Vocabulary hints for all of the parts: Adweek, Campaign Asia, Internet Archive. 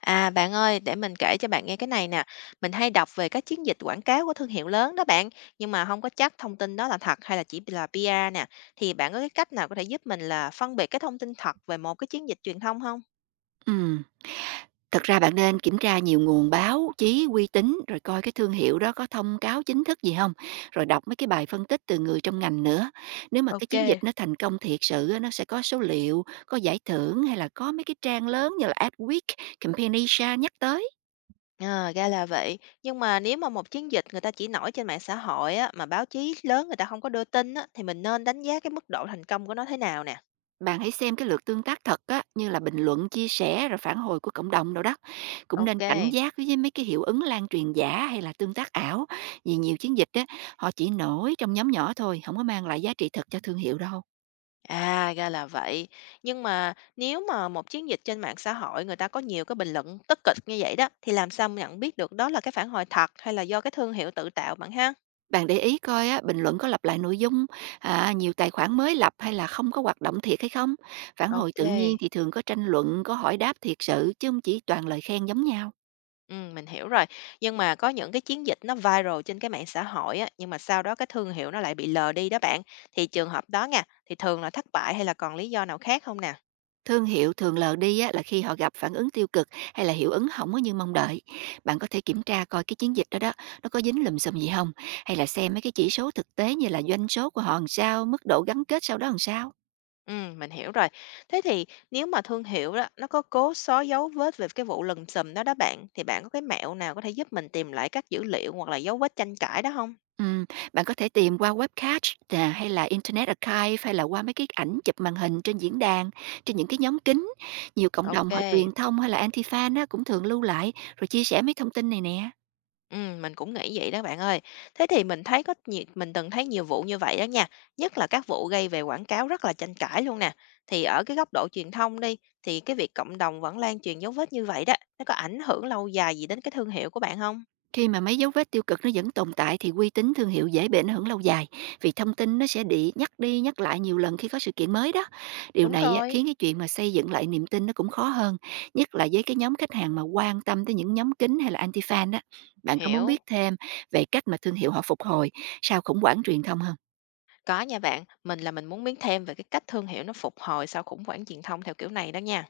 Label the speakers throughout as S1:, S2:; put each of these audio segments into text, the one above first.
S1: À, bạn ơi, để mình kể cho bạn nghe cái này nè. Mình hay đọc về các chiến dịch quảng cáo của thương hiệu lớn đó bạn, nhưng mà không có chắc thông tin đó là thật hay là chỉ là PR nè. Thì bạn có cái cách nào có thể giúp mình là phân biệt cái thông tin thật về một cái chiến dịch truyền thông không?
S2: Ừm, thật ra bạn nên kiểm tra nhiều nguồn báo chí uy tín, rồi coi cái thương hiệu đó có thông cáo chính thức gì không, rồi đọc mấy cái bài phân tích từ người trong ngành nữa. Nếu mà cái
S1: Ok.
S2: chiến dịch nó thành công thiệt sự á, nó sẽ có số liệu, có giải thưởng hay là có mấy cái trang lớn như là Adweek, Campaign Asia nhắc tới.
S1: Ờ, ra là vậy. Nhưng mà nếu mà một chiến dịch người ta chỉ nổi trên mạng xã hội á, mà báo chí lớn người ta không có đưa tin á, thì mình nên đánh giá cái mức độ thành công của nó thế nào nè?
S2: Bạn hãy xem cái lượt tương tác thật á, như là bình luận, chia sẻ rồi phản hồi của cộng đồng đâu đó. Cũng nên cảnh
S1: Ok.
S2: giác với mấy cái hiệu ứng lan truyền giả hay là tương tác ảo. Vì nhiều chiến dịch á, họ chỉ nổi trong nhóm nhỏ thôi, không có mang lại giá trị thật cho thương hiệu đâu.
S1: À, ra là vậy. Nhưng mà nếu mà một chiến dịch trên mạng xã hội người ta có nhiều cái bình luận tích cực như vậy đó, thì làm sao mà nhận biết được đó là cái phản hồi thật hay là do cái thương hiệu tự tạo bạn ha?
S2: Bạn để ý coi á, bình luận có lặp lại nội dung, à, nhiều tài khoản mới lập hay là không có hoạt động thiệt hay không. Phản hồi
S1: Ok.
S2: tự nhiên thì thường có tranh luận, có hỏi đáp thiệt sự chứ không chỉ toàn lời khen giống nhau.
S1: Ừ, mình hiểu rồi. Nhưng mà có những cái chiến dịch nó viral trên cái mạng xã hội á, nhưng mà sau đó cái thương hiệu nó lại bị lờ đi đó bạn. Thì trường hợp đó nha, thì thường là thất bại hay là còn lý do nào khác không nè?
S2: Thương hiệu thường lờ đi á, là khi họ gặp phản ứng tiêu cực hay là hiệu ứng không có như mong đợi. Bạn có thể kiểm tra coi cái chiến dịch đó đó, nó có dính lùm xùm gì không? Hay là xem mấy cái chỉ số thực tế như là doanh số của họ làm sao, mức độ gắn kết sau đó làm sao?
S1: Mình hiểu rồi. Thế thì nếu mà thương hiệu đó, nó có cố xóa dấu vết về cái vụ lùm xùm đó đó bạn, thì bạn có cái mẹo nào có thể giúp mình tìm lại các dữ liệu hoặc là dấu vết tranh cãi đó không?
S2: Ừm, bạn có thể tìm qua webcast nè, hay là Internet Archive hay là qua mấy cái ảnh chụp màn hình trên diễn đàn, trên những cái nhóm kính. Nhiều cộng đồng họ
S1: OK.
S2: truyền thông hay là anti-fan á, cũng thường lưu lại rồi chia sẻ mấy thông tin này nè.
S1: Mình cũng nghĩ vậy đó bạn ơi. Thế thì mình thấy có nhiều, mình từng thấy nhiều vụ như vậy đó nha, nhất là các vụ gây về quảng cáo rất là tranh cãi luôn nè. Thì ở cái góc độ truyền thông đi, thì cái việc cộng đồng vẫn lan truyền dấu vết như vậy đó, nó có ảnh hưởng lâu dài gì đến cái thương hiệu của bạn không?
S2: Khi mà mấy dấu vết tiêu cực nó vẫn tồn tại thì uy tín thương hiệu dễ bị ảnh hưởng lâu dài, vì thông tin nó sẽ bị nhắc đi nhắc lại nhiều lần khi có sự kiện mới đó. Điều
S1: Đúng
S2: này á,
S1: rồi,
S2: khiến cái chuyện mà xây dựng lại niềm tin nó cũng khó hơn, nhất là với cái nhóm khách hàng mà quan tâm tới những nhóm kính hay là anti-fan đó. Bạn có muốn biết
S1: hiểu.
S2: thêm về cách mà thương hiệu họ phục hồi sau khủng hoảng truyền thông không?
S1: Có nha bạn, mình là mình muốn biết thêm về cái cách thương hiệu nó phục hồi sau khủng hoảng truyền thông theo kiểu này đó nha.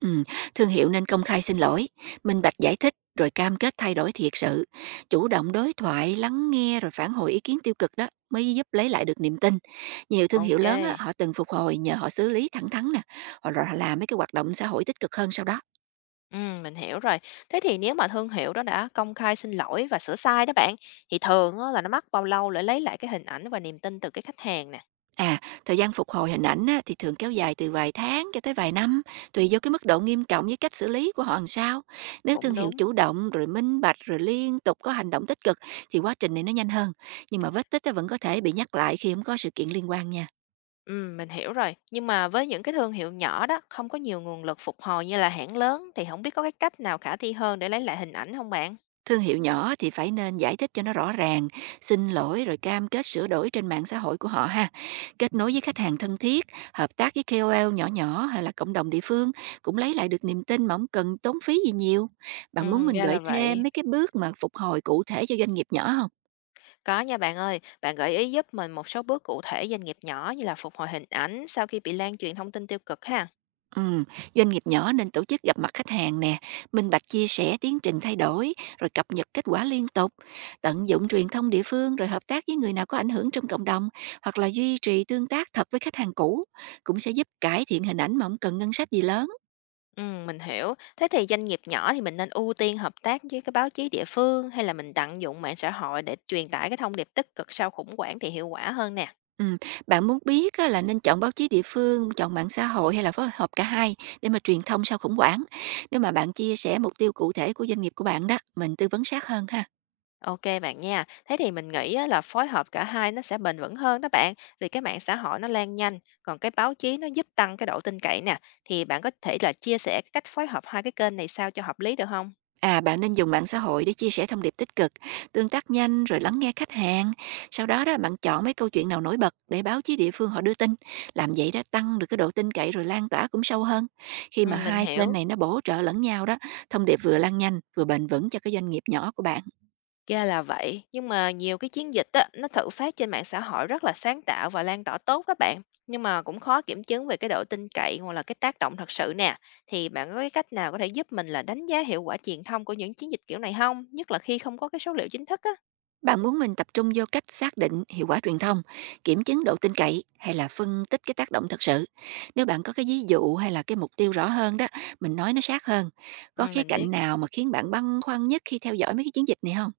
S2: Ừm, thương hiệu nên công khai xin lỗi, minh bạch giải thích, rồi cam kết thay đổi thiệt sự, chủ động đối thoại, lắng nghe rồi phản hồi ý kiến tiêu cực đó mới giúp lấy lại được niềm tin. Nhiều thương hiệu
S1: Ok.
S2: lớn á, họ từng phục hồi nhờ họ xử lý thẳng thắn nè, hoặc là họ làm mấy cái hoạt động xã hội tích cực hơn sau đó.
S1: Ừ, mình hiểu rồi. Thế thì nếu mà thương hiệu đó đã công khai xin lỗi và sửa sai đó bạn, thì thường á, là nó mất bao lâu để lấy lại cái hình ảnh và niềm tin từ cái khách hàng nè?
S2: À, thời gian phục hồi hình ảnh á, thì thường kéo dài từ vài tháng cho tới vài năm, tùy do cái mức độ nghiêm trọng với cách xử lý của họ làm sao. Nếu
S1: Cũng
S2: thương hiệu
S1: đúng.
S2: chủ động, rồi minh bạch, rồi liên tục có hành động tích cực thì quá trình này nó nhanh hơn. Nhưng mà vết tích á, vẫn có thể bị nhắc lại khi không có sự kiện liên quan nha.
S1: Ừ, mình hiểu rồi. Nhưng mà với những cái thương hiệu nhỏ đó, không có nhiều nguồn lực phục hồi như là hãng lớn, thì không biết có cái cách nào khả thi hơn để lấy lại hình ảnh không bạn?
S2: Thương hiệu nhỏ thì phải nên giải thích cho nó rõ ràng, xin lỗi rồi cam kết sửa đổi trên mạng xã hội của họ ha. Kết nối với khách hàng thân thiết, hợp tác với KOL nhỏ nhỏ hay là cộng đồng địa phương cũng lấy lại được niềm tin mà không cần tốn phí gì nhiều. Bạn muốn
S1: Ừ,
S2: mình
S1: ra là
S2: gợi thêm
S1: vậy.
S2: mấy cái bước mà phục hồi cụ thể cho doanh nghiệp nhỏ không?
S1: Có nha bạn ơi, bạn gợi ý giúp mình một số bước cụ thể doanh nghiệp nhỏ như là phục hồi hình ảnh sau khi bị lan truyền thông tin tiêu cực ha.
S2: Ừm, doanh nghiệp nhỏ nên tổ chức gặp mặt khách hàng nè, minh bạch chia sẻ tiến trình thay đổi, rồi cập nhật kết quả liên tục, tận dụng truyền thông địa phương rồi hợp tác với người nào có ảnh hưởng trong cộng đồng, hoặc là duy trì tương tác thật với khách hàng cũ, cũng sẽ giúp cải thiện hình ảnh mà không cần ngân sách gì lớn.
S1: Ừ, mình hiểu. Thế thì doanh nghiệp nhỏ thì mình nên ưu tiên hợp tác với cái báo chí địa phương hay là mình tận dụng mạng xã hội để truyền tải cái thông điệp tích cực sau khủng hoảng thì hiệu quả hơn nè?
S2: Ừm, bạn muốn biết á, là nên chọn báo chí địa phương, chọn mạng xã hội hay là phối hợp cả hai để mà truyền thông sau khủng hoảng. Nếu mà bạn chia sẻ mục tiêu cụ thể của doanh nghiệp của bạn đó, mình tư vấn sát hơn ha.
S1: Ok bạn nha. Thế thì mình nghĩ á là phối hợp cả hai nó sẽ bền vững hơn đó bạn, vì cái mạng xã hội nó lan nhanh, còn cái báo chí nó giúp tăng cái độ tin cậy nè. Thì bạn có thể là chia sẻ cái cách phối hợp hai cái kênh này sao cho hợp lý được không?
S2: À, bạn nên dùng mạng xã hội để chia sẻ thông điệp tích cực, tương tác nhanh rồi lắng nghe khách hàng. Sau đó đó bạn chọn mấy câu chuyện nào nổi bật để báo chí địa phương họ đưa tin. Làm vậy đó tăng được cái độ tin cậy rồi lan tỏa cũng sâu hơn. Khi
S1: Ừ,
S2: mà
S1: mình
S2: hai kênh
S1: hiểu.
S2: này nó bổ trợ lẫn nhau đó, thông điệp vừa lan nhanh vừa bền vững cho cái doanh nghiệp nhỏ của bạn.
S1: Ra là vậy, nhưng mà nhiều cái chiến dịch á, nó thử phát trên mạng xã hội rất là sáng tạo và lan tỏa tốt đó bạn. Nhưng mà cũng khó kiểm chứng về cái độ tin cậy hoặc là cái tác động thật sự nè. Thì bạn có cái cách nào có thể giúp mình là đánh giá hiệu quả truyền thông của những chiến dịch kiểu này không? Nhất là khi không có cái số liệu chính thức á.
S2: Bạn muốn mình tập trung vô cách xác định hiệu quả truyền thông, kiểm chứng độ tin cậy hay là phân tích cái tác động thật sự. Nếu bạn có cái ví dụ hay là cái mục tiêu rõ hơn đó, mình nói nó sát hơn. Có
S1: Ừ,
S2: khía
S1: mình biết.
S2: cạnh nào mà khiến bạn băn khoăn nhất khi theo dõi mấy cái chiến dịch này không?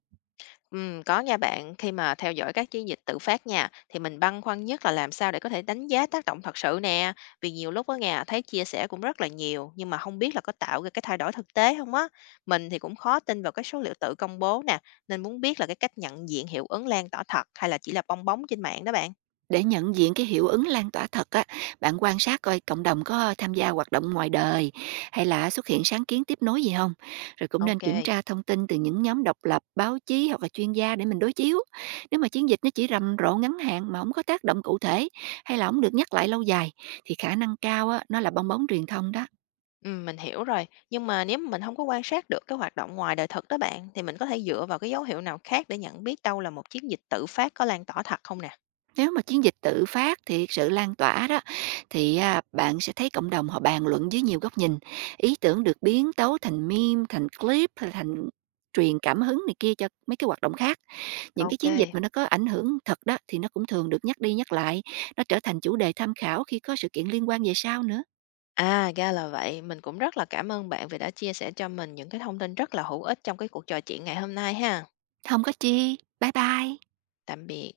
S1: Có nha bạn, khi mà theo dõi các chiến dịch tự phát nha, thì mình băn khoăn nhất là làm sao để có thể đánh giá tác động thật sự nè. Vì nhiều lúc á nha, thấy chia sẻ cũng rất là nhiều, nhưng mà không biết là có tạo ra cái thay đổi thực tế không á. Mình thì cũng khó tin vào cái số liệu tự công bố nè, nên muốn biết là cái cách nhận diện hiệu ứng lan tỏa thật hay là chỉ là bong bóng trên mạng đó bạn.
S2: Để nhận diện cái hiệu ứng lan tỏa thật á, bạn quan sát coi cộng đồng có tham gia hoạt động ngoài đời hay là xuất hiện sáng kiến tiếp nối gì không? Rồi cũng nên
S1: Ok,
S2: kiểm tra thông tin từ những nhóm độc lập, báo chí hoặc là chuyên gia để mình đối chiếu. Nếu mà chiến dịch nó chỉ rầm rộ ngắn hạn mà không có tác động cụ thể hay là không được nhắc lại lâu dài thì khả năng cao á, nó là bong bóng truyền thông đó.
S1: mình hiểu rồi. Nhưng mà nếu mà mình không có quan sát được cái hoạt động ngoài đời thực đó bạn, thì mình có thể dựa vào cái dấu hiệu nào khác để nhận biết đâu là một chiến dịch tự phát có lan tỏa thật không nè?
S2: Nếu mà chiến dịch tự phát thiệt sự lan tỏa đó thì, bạn sẽ thấy cộng đồng họ bàn luận dưới nhiều góc nhìn, ý tưởng được biến tấu thành meme, thành clip hay thành truyền cảm hứng này kia cho mấy cái hoạt động khác. Những cái
S1: Ok.
S2: chiến dịch mà nó có ảnh hưởng thật đó thì nó cũng thường được nhắc đi nhắc lại, nó trở thành chủ đề tham khảo khi có sự kiện liên quan về sau nữa.
S1: À, ra là vậy. Mình cũng rất là cảm ơn bạn vì đã chia sẻ cho mình những cái thông tin rất là hữu ích trong cái cuộc trò chuyện ngày hôm nay ha.
S2: Không có chi. Bye bye.
S1: Tạm biệt.